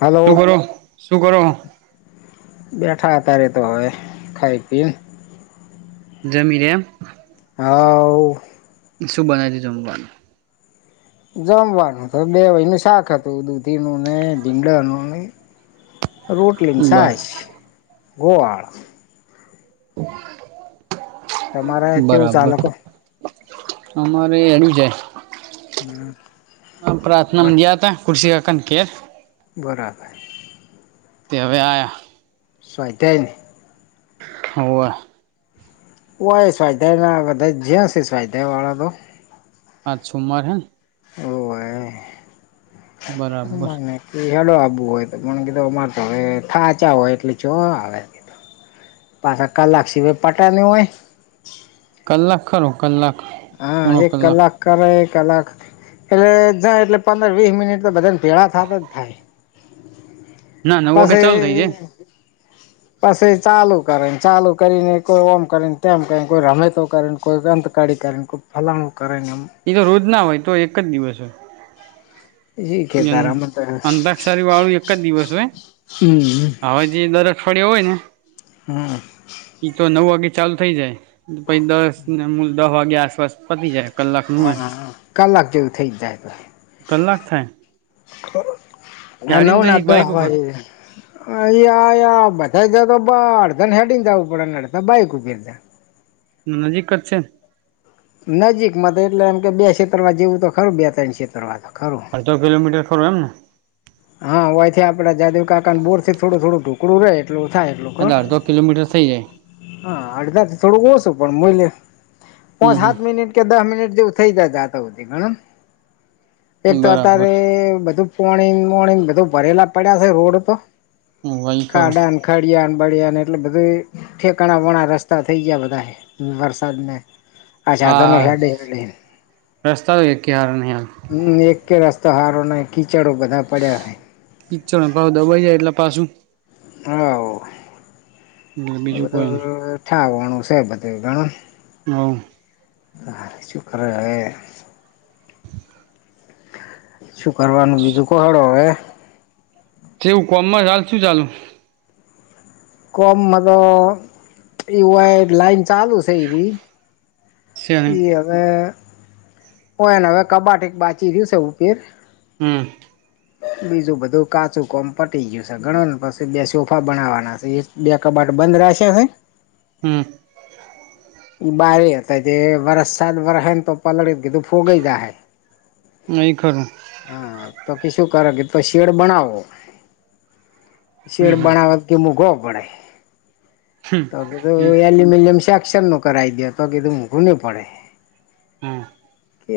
હાલો શું કરો શું કરો હો બેઠા અતારે તો હવે ખાઈ પી ને જમીને એમ હવ શું બનાયુ છે જમવા જમવાનું તો બે વયનું શાક હતું દૂધી નું ને ભીંડાનું નહી રોટલી ને બર છાસ ગોળ તમારે કેવું બરાબર. ચાલે કો અમારે હેડ્યું જાય હમ, આ બસ, પ્રાર્થનામાં ગયાતા ખુરશી કાકા ને ઘેર બરાબર. તે હવે આયા સાધ્યમ હોવે ઓય સ્વાધ્યાય ના બધા જ્યા શે સ્વાધ્યાય વાળા તો આાજ સોમવાર હેને હોવે બરાબર [unintelligible] હેડો આવુ હોય તો પણને કીધું અમારે તો હવે થાચા હોય એટલે જો આવે પાછા કલાક સિવાય પટ ની હોય કલાક ખરો કલાક હા પોણો એક કલાક કરે એ કલાક એટલે જાય એટલે પંદર વીહ મિનિટ તો બધાને ભેળા થાતા જ થાય ના નવ વાગે ચાલુ પસી થઇ જાય પછી ચાલુ કરે ને ચાલુ કરીને કોઈ ઓમ કરેને તેમ કરે કોઈ રમેતો કરેને કો [unintelligible] કરેને કોઈ ફલાણું કરે ને એમ એ તો રોજ ના હોય તો એક જ દિવસ હોય શીખે અં તારા મત અંતાક્ષરી વાળું એક જ દિવસ હોય હમ હવે જે દર પડ્યો હોય ને હમ્મ. ઈ તો નવ વાગે ચાલુ થઈ જાય પછી દસને મૂલ દહ વાગ્યા આસપાસ પતી જાય કલાકનું હોય. હા કલાક જેવું થઇ જ જાય તોય કલાક થાય નવ ગાડીને ના જઈ દહ બાઈક ઉપર વાગી જાય. અ યા યા બધાજ [unintelligible] અડધાને હેડીંને જાવું પડે, અડધા બાઈક ઉપર જાય નજીક ક જ છે. નજીકમાં તો એટલે એમ કે, બે ક્ષેત્ર વા જેવું તો ખરું, બે ત્રણ ક્ષેત્ર વા તો ખરું. અડધો કિલોમીટર ખરું એમને? હા, વાયથી આપડા જાદવ કાકાના બોર થી થોડું થોડું ઢુકળું રે. એટલું થાય, એટલું કો એટલે અડધો કિલોમીટર થઈ જાય હા અડધા થી થોડુંક ઓશું, પણ મૂલ હમ પોચ હમ હાત મિનિટ કે દહ મિનિટ જેવું થઈ જાય તા તો સુધી માં ગણો, એક તો બરાબર અતારે બધું પોણીન મોણીન બધું ભરેલા પડ્યા છે રોડ તો, વહી ખરું ખાડાન ખડિયાને બડિયાને, એટલે બધે ઠેકાણા વાણા રસ્તા થઇ ગ્યા બધાય, વરસાદને અચ્છા. તનું હા હેડે હેડે. રસ્તા તો એકે હારા નહીં હાલ હમ્મ, એક કે રસ્તા હારો નહીં, કીચડો બધા પડ્યા હે. કિચડ નુ ભાવ દબાઈ જાય, એટલે પાછું હ વ, એટલે એ બીજું કોઈ નહી બધું થાવાણું છે બધું ઘણું. હોવ આ શું કરે હવે. શું કરવાનું? બીજું કહાડો હવે જેવું કોમમાં હાલ શું ચાલું? કોમ મધ એવાય લાઈન ચાલુ છે. એવી શે નહી ઈ હવે ઓ એને, હવે કબાટ એક બાચી રહ્યું છે. ઉપીર હમ્મ. બીજું બધું કાચું કોમ પટી ગયું છે, ગણોને પી બે સોફા બનાવાના છે. બે કબાટ બંધ રહેશે હ. હમ્મ બારે એ હતા, જે વષૅ સાત, વર્ષ હને, તો પલડ ગીધું. ફુગઈ જાહેર. એ ખરું હા, તો કે શું કરો, કે તો શેડ બનાવો, હમ શેડ બનાવ તે મૂઘો પડે, હમ તગ તે હમ એલ્યુમિનિયમ શેક્ષન નુ કરાવી દે, તો કીધું. મોંઘું પડે. હમ્મ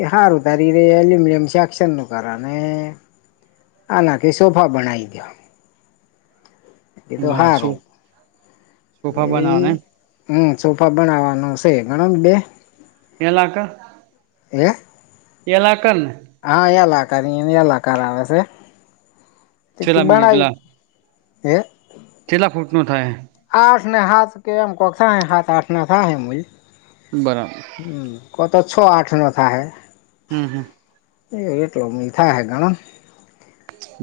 એ હારું, તારી ર એલ્યુમિનિયમ શેક્શનનું કરવાને આનાકી સોફા બણાવ દો. એતો બસ હારુ, શું એ સોફા બનાવવાના એમ હમ્મ, સોફા બનાવાનું છે, ગણો ને બે ગેલાકા એ એલાકન હા, એલ આકારની એલ આકાર આવે છે, તિકે છેલ્લા બણવી પેલા એ કેટલા ફૂટનું થાય? આઠ ને હાથ કે એમ કકસા હાથ આઠ ન થાય મૂઈ. બરા હમ્મ, કો તો છ આઠ નો થા હૈ. હમ્મ હમ્મ એટલો હે ગ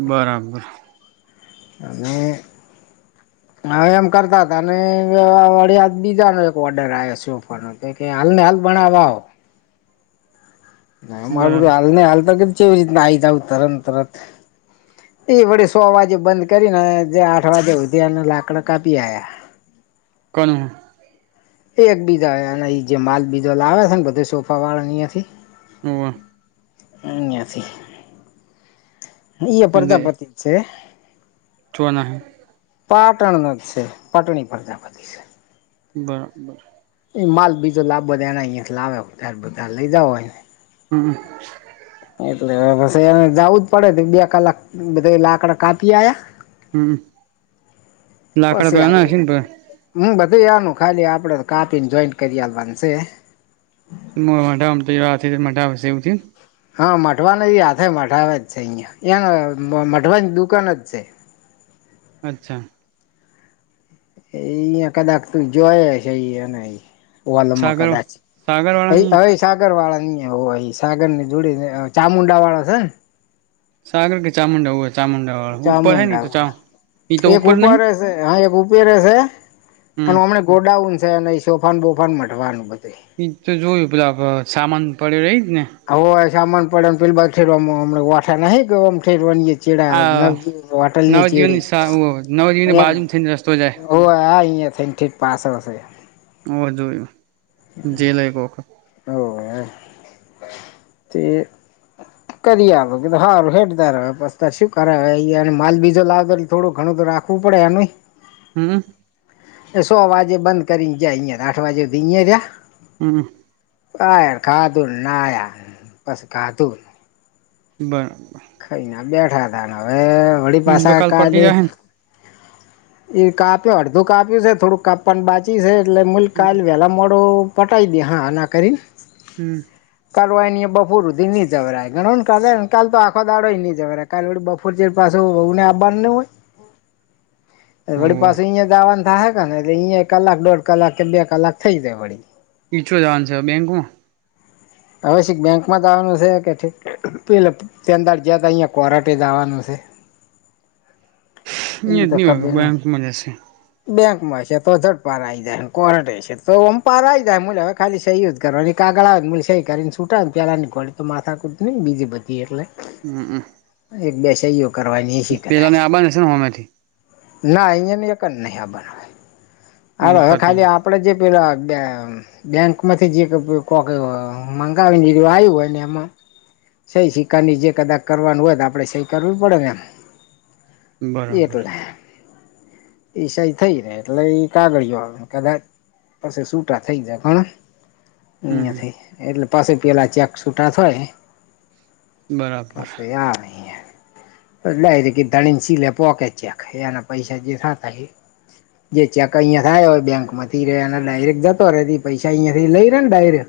બરાબર અને હા, એમ કરતા હતા. અનેળ બીજાનો એક ઓર્ડર આવ્યો છે. કે હાલ ભણાવવા મારું બરાબર હાલ ન હાલતા કે એવી રીતના આ આવી જ આવ. તરણ તરત એ વળી સો વાગે બંધ કરીને, જે આઠ વાગે ઉધી અને લાકડ કાપી આવ્યા. કોણ? એ એકબીજાના જે માલ બીજો લાવ્યા છે ને, બધા સોફા વાળા યાથી ન અથી પ્રજાપતિ છે. છો ને. પાટણનો જ છે. પાટણી પ્રજાપધી છે. બરાબર એ માલ બીજો લાવોના અહીંયા લાવે [unintelligible] લઈ જાવઓ અહીંયા હમ એટલે એને પછી જવું જ પડે બે કલાક બધા લાકડા કાપી આયા હમ લાકડા તો [unintelligible] હમ બધા આનું ખાલી આપડે કાપીને જોઈન્ટ કરી આવવાનું છે. [unintelligible] હા મઢવાના હાથે મઢાવે જ છે અહીયાં એંને મઢવાની દુકાન જ છે. અચ્છા એ ત્યાં કલાક તું જોય હ છે એનેય ઓલમાં સાગર કદાચ સાગર વાળા ની એ સાગર વાળા ને ત્યાં હોય સાગર ને જોડે ચામુંડા વાળા છે ને સાગર કે ચામુંડાવું હોય. ચામુંડા હોય તો એક ઉપર રહેશે હા એક ઉપર રહેશે હમ અને એમને ગોડાઉન છે અને સોફાન બોફાન મઢવાનું બધું [unintelligible] પેલા અ સામાન પડ્યો હોય એજ ને [unintelligible] ચડા નવજી વાટલ આ ની નવજીવનની ચેડી સા નવજીવનની બાજુમાં થઈને રસ્તો જાય [unintelligible] ઠીક પાછળ છે. હ જોય જે લ એક વખત હવ હો તે કરી આપો સારું હેદાર પ શું કરાવ માલ બીજો લાવે થોડો ઘણું તો રાખ પડે એનુઈ હમ એ સો વાગે બંધ કરી જાય અહીયાં આઠ વાગે સુધી અહીયા જ્યા હમ બાર ખાદૂ નાયા બસ ખાદુ બરાબર ખઈ ના બેઠા તા ને હવે વળી એમ તો પાછા કાલ પટી કાલે જાહે ને એ કાપ્યો અડધું કાપ્યું છે થોડુંક કાપવનું બાચી છે એટલે મલ કાલે વેલા મોડું પટાઈ દય હા ના કરીને હમ્મ. કાવાઈ એની બપોરધી નહી જવરાય ઘણો ને ને કાલ તો આખો દાડોય નહી જરારે. કાલે વળી બફોર ચેર પાસે હો વહુ ને આપવાનું ના હોય. વળી હોવે પાસે અહિયા જાવાનું થાહે હે ને એટલે અહિયા કલાક દોઢ કલાક કે બે કલાક થઇ જાય વળી. પીછો જાવાન છે બેંકો હવે શી બેંકમાં જવાનું છે કે ઠીક પેલે તંદાળ જયા હતા અહીંયા કોરાટે જ આવવાનું છે. ઈ મિયા તો ની ખબર ન બેંક માં જશે. બેંકમાં છે તો જટ પારા આવી જાય કોર્ટ છે તો પારા જાય મુજા ખાલી સહી જ કરવની અને કાગડા મ સહી કરને છૂટા પહેલાની ઘડી તો માથાકુટ નહી બીજી બધી એટલે હમ્મ અમ્મ. એક બે સયો કરવાની શી કરે. બંને સે ઓ નથી. ના અહીંયા એક જ નહીં બનાય અરે ઈ હવે પતી ખાલી આપડે જે પેલા બે બેંક માંથી જે કોક મગાવી ને આયું હોય ને એમાં સહી સિક્કાની જે કદાચ કરવાનું હોય તો આપડે સહી કરવું જ પડે ને એમ. ગયું બરાબર એટલે ઈ સઈ થઈ ને એટલે કાગળઓ આવે કદાચ પછી સૂટા થઈ જાય પણ હમ અહિયથી એટલે પાછા પેલા ચેક છૂટા થાય બરાબર પાસે યા નહી હે. લએ કે દણીને સીલે પોકે ચેક એના પૈસા જે થ થ એ જે ચેક અહીંયા થાય હોય બેકમાંથી રે અને ડાયરેક્ટ જતો રે પૈસા અહીયા થી લઈ રે ને ડાયરેક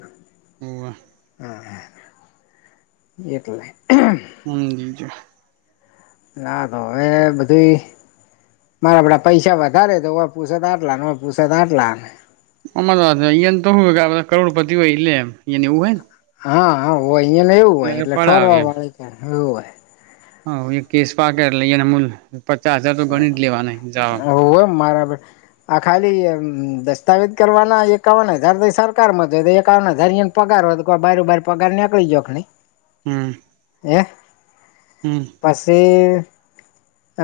હમ્મ. એટલે. હમ્મ એમ છે. ના તો હવે બધું ઈ મારા આપડા પૈસા વધારે તો હો પુસે તો આટલાને ન પુસત આટલા ને અમાર અહીંયાને તો કરોડપતિ હોય એલે એ હીં એવું હોય ને હા હા હોય અહીંયા ને એવું હોય એટલે ઠોરવા વાડે કે એવું હોય. હ એ કેશ પાક લઈ એને મૂલ પચાસ હજાર તો ગણી જ લેવાના જવા. ઓવે મારા બે આ ખાલી દસ્તાવેજ કરવાના એકાવન હજાર તો સરકારમાં જો એકાવન હજાર અહીં પગાર હો તો કો બારું બાર પગાર નીકળી જાય ગણી. હમ્મ. હે? હમ્મ. પછી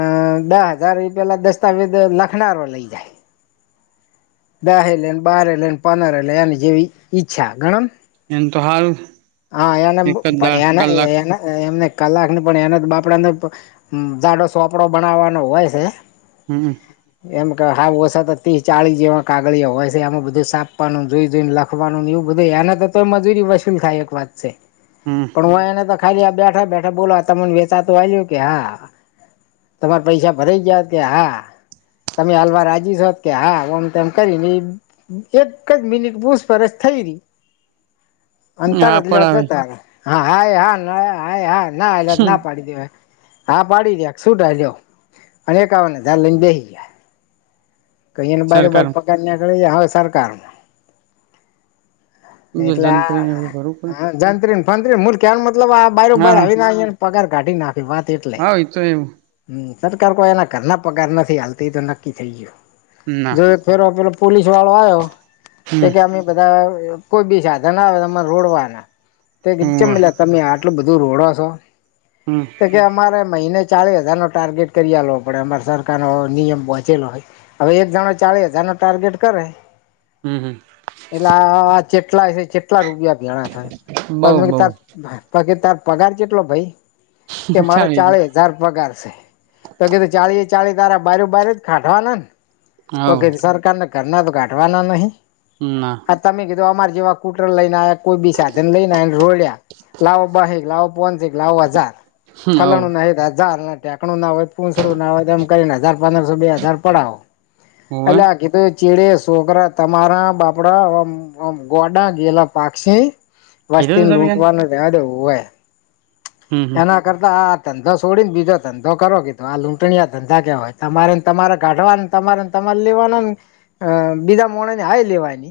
અહ દહ હજાર પેલા દસ્તાવેજ લખનારો લઈ જાય. દહે લેને બારે લેને પંદરે લે એની જેવી ઈચ્છા ઘણો ન એમ તો હાલ હા એને પણ એના એના એમને કલાક પણ એના બાપડાને હમ્મ જાડો સોપડો બનાવવાનો હોય છે. હમ્મ. એમ કે હાવ ઓછ તો ત્રીસ ચાલીસ જેવા કાગળિયા હોય છે એમાં બધું સાપવાનું જોઈ જોઈને લખ કરવાનું એવું બધુંય એના તો તો મજૂરી વસૂલ ખાય એક વાત છે. હમ્મ. પણ હું એને તો ખાલી બેઠા બેઠા બોલો તમને વેચાતો આયો કે હા. તમારે પૈસા ભરાઈ ગયા કે હા હા તમે હાલવા રાજી છો કે હામ તેમ કરી ને ઈ એક જ મિનિટ પૂછપરછ થઈ રહી હા તરત લેવા પડાવે જતા રયાહા હ હા હ હા નાલે હમ ના પાડી દેવાય હા પાડી દ્યા શુંટા થાય અને એક આવજાર લઈને બેસી ગયા હવે બારે બાર સરકાર પગારના દેવાઈ ગયા હવે સરકારના એટલે જંત્રીને હા એવું કરવું પડે હા જંત્રી તંત્રી મૂળ કહેવાનો મતલબ આ બે હા બાર હા આવી ના ને પગાર કાઢી નાખ વાત એટલે હા એ તો એવું હમ સરકાર કોઈ એના ઘરના પગાર નથી આલતી તો નક્કી થઈ ગયો ના જો એક ફેરો પેલો પોલીસ વાળો આવ્યો તે હમ કેમે બધા કોઈ બી સાધન આવે રોડવાલા ચેમ હોવે તમે આ એટલો બધો રોડો છો હમ તો કે અમારે મહિને ચાલીસ હજારનો ટાર્ગેટ કરીવો પડે અમારે સરકારનો નિયમ પહંચેલો હોય હવે એક જણો ચારે હજાર નો ટાર્ગેટ કરે હમ હમ એટલે આ જેટલા છે જેટલા રૂપિયા ભેણા થાય બઉ પણ બઉ પગી તાર પગાર જેટલો ભઈ કે મારો ચાલી ચાલી પગારશે તો કીધું ચાળીએ ચાળી તારા બારું બાર જ કાઢવાના ને કો હવ સરકારને ઘરના તો કાઢવાના નહી ના આ તમે કીધો અમાર જેવા કુટર લઈને કોઈ બી સાધન લઈનેને રોડ્યા લાવો બાહક લાવો પોસક લાવો હજાર હવ ફલાણું ન હજાર ણુ ના હોય પૂસડું ના હોય એમ કરીને હજાર પંદરસો બે હજાર પડાવો હોવે એટલે આકી તો ચીડે છોકરા તમારા બાપડા આમ ગોડા ગયેલા પાકસે કીધું વસ્તી તું ને તમે યાર લૂંટવાનું દેવું હોય હમ હમ એના આ ધંધો છોડીને બીજો ધંધો કરો કીધો આ લૂંટણી આ ધંધા કેવા હોય તમાર તમારે કાઢવા તમારે તમારે લેવાના ને બીજા ને હાય લેવાય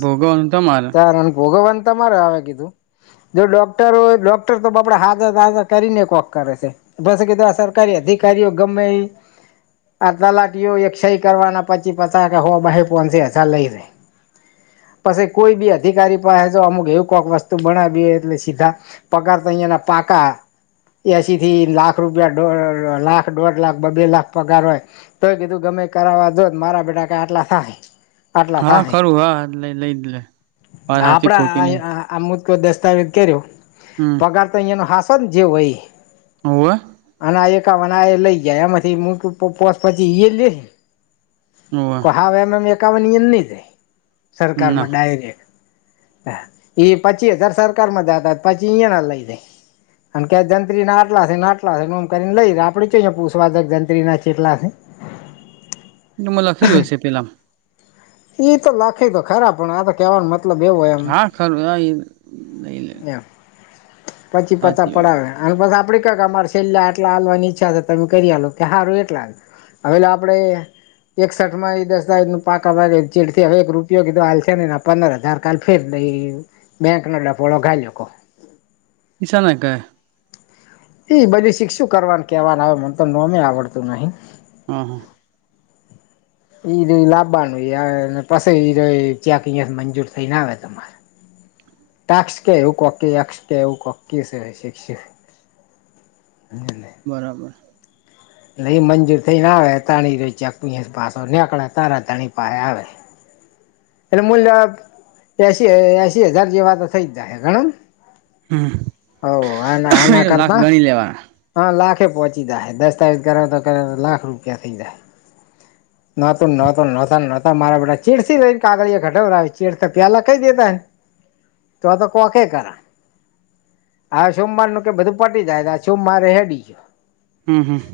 ભોગવવાનું તમારે તારે ના ભોગવવાનો તમારે આવે કીધું જો ડોક્ટર હોય ડોક્ટર તોપડે હાજર તાજર કરીને એક વક કરે છે. બસ કીધું આ સરકારી અધિકારીઓ ગમે ઇ આ તલાટીઓ એક સહી કરવાના પછી પછા કે હું બહી ફોન છે હજાર લઈ જાય પછી કોઈ બી અધિકારી પાસે તો અમુક એવું કોઈક વસ્તુ બણાવી એટલે સીધા પગાર તઈના પાકા એસીથી લાખ રૂપિયા લાખ દોઢ લાખ બ બે લાખ પગાર હોય તોય કીધું ગમે કરાવવા જોત મારા બેટા કા આટલા થાય આટલા હા ખરું હા લઈ લઈ જ લે વાત હાચી આપડા ખોટી નઈ આ આ મુદકો દસ્તાવેજ કર્યો હમ ગ તો અહીંયા ન હાસો જેવય ઇ હોવે અને આ એક કા વણાએ લઈ જાય એમાંથી મોટું પોસ પછી ઈયેલે હોવે હાવ એમ એમ એકાવન નહી થાય ના સરકારમાં ડાયરેક્ટ હા એ પચી હજાર સરકાર મધ આ પછી ઈયાના લાઈ અને કે જંત્રી ના આટલા છેને આટલા છે એમ કરીને લઈ આપડે જો પુષવા જક જંત્રી ના ચેટલા છે. [inaudible] એ મ લખીલુંય છે પેલામ. ઈ તો લખે તો ખરા પણ આ તો કેવાનો મતલબ એવો હોય એમ. હા ખરું હા એ લઈ લે એમ પછી પછા સાચી વાત પડાવે. અને બસ આપડે કક અમારે છેલ્યા એટલા હાલવાની ઈચ્છા છે તમે કરી આલો કે સારું એટલા આ. હવે આપડે એકસઠ માં એ દસ્તાવેજ ન પાકા ભ ચેડથી હવે એક રૂપ ઉપયોગી તો હાલ છે ને પંદર હજાર કડ ફેરઈ બેંક નો ડપોળો ગાઈકો. ઈસાને કે. એ બધું શીકષુ કરવાનું કેવાનું આવે મને તો નોમે આવડતું નહિ. હા હા. ઈ ર લાવવાનું પછી ઈ ર ચેક મંજૂર થઈને આવે તમારે. ટાકસ કે એવું ટેક્સ એવું કોક કેવું કો શ. [unintelligible] બરાબર. ન એ મંજૂર થઈને આવે તણી જો ચકી પાસો નેકડા તારા તણી પાસે આવે. એટલે મૂલ્ય એસી એસી હજાર જેવા તો થઈ જ જાયશે ગણને. હમ્મ. હો હના હના કરતા. લેવાના હા લાખે પોહોંચી જાય દસ્તાવેજ કરવા તો કરાવતા લાખ રૂપિયા થઇ જ. નોતું નોતું નોતા નહોતા મારા બેટા ચીડને કાગળ ઘટવડાવ ચેડ પ્યાલા કઈ દેતા ને. તો આ તો કોકે કરા. હા સોમવાર નું કે બધું પટી જાય છે સોમવાર રેડી છે. હમ હમ.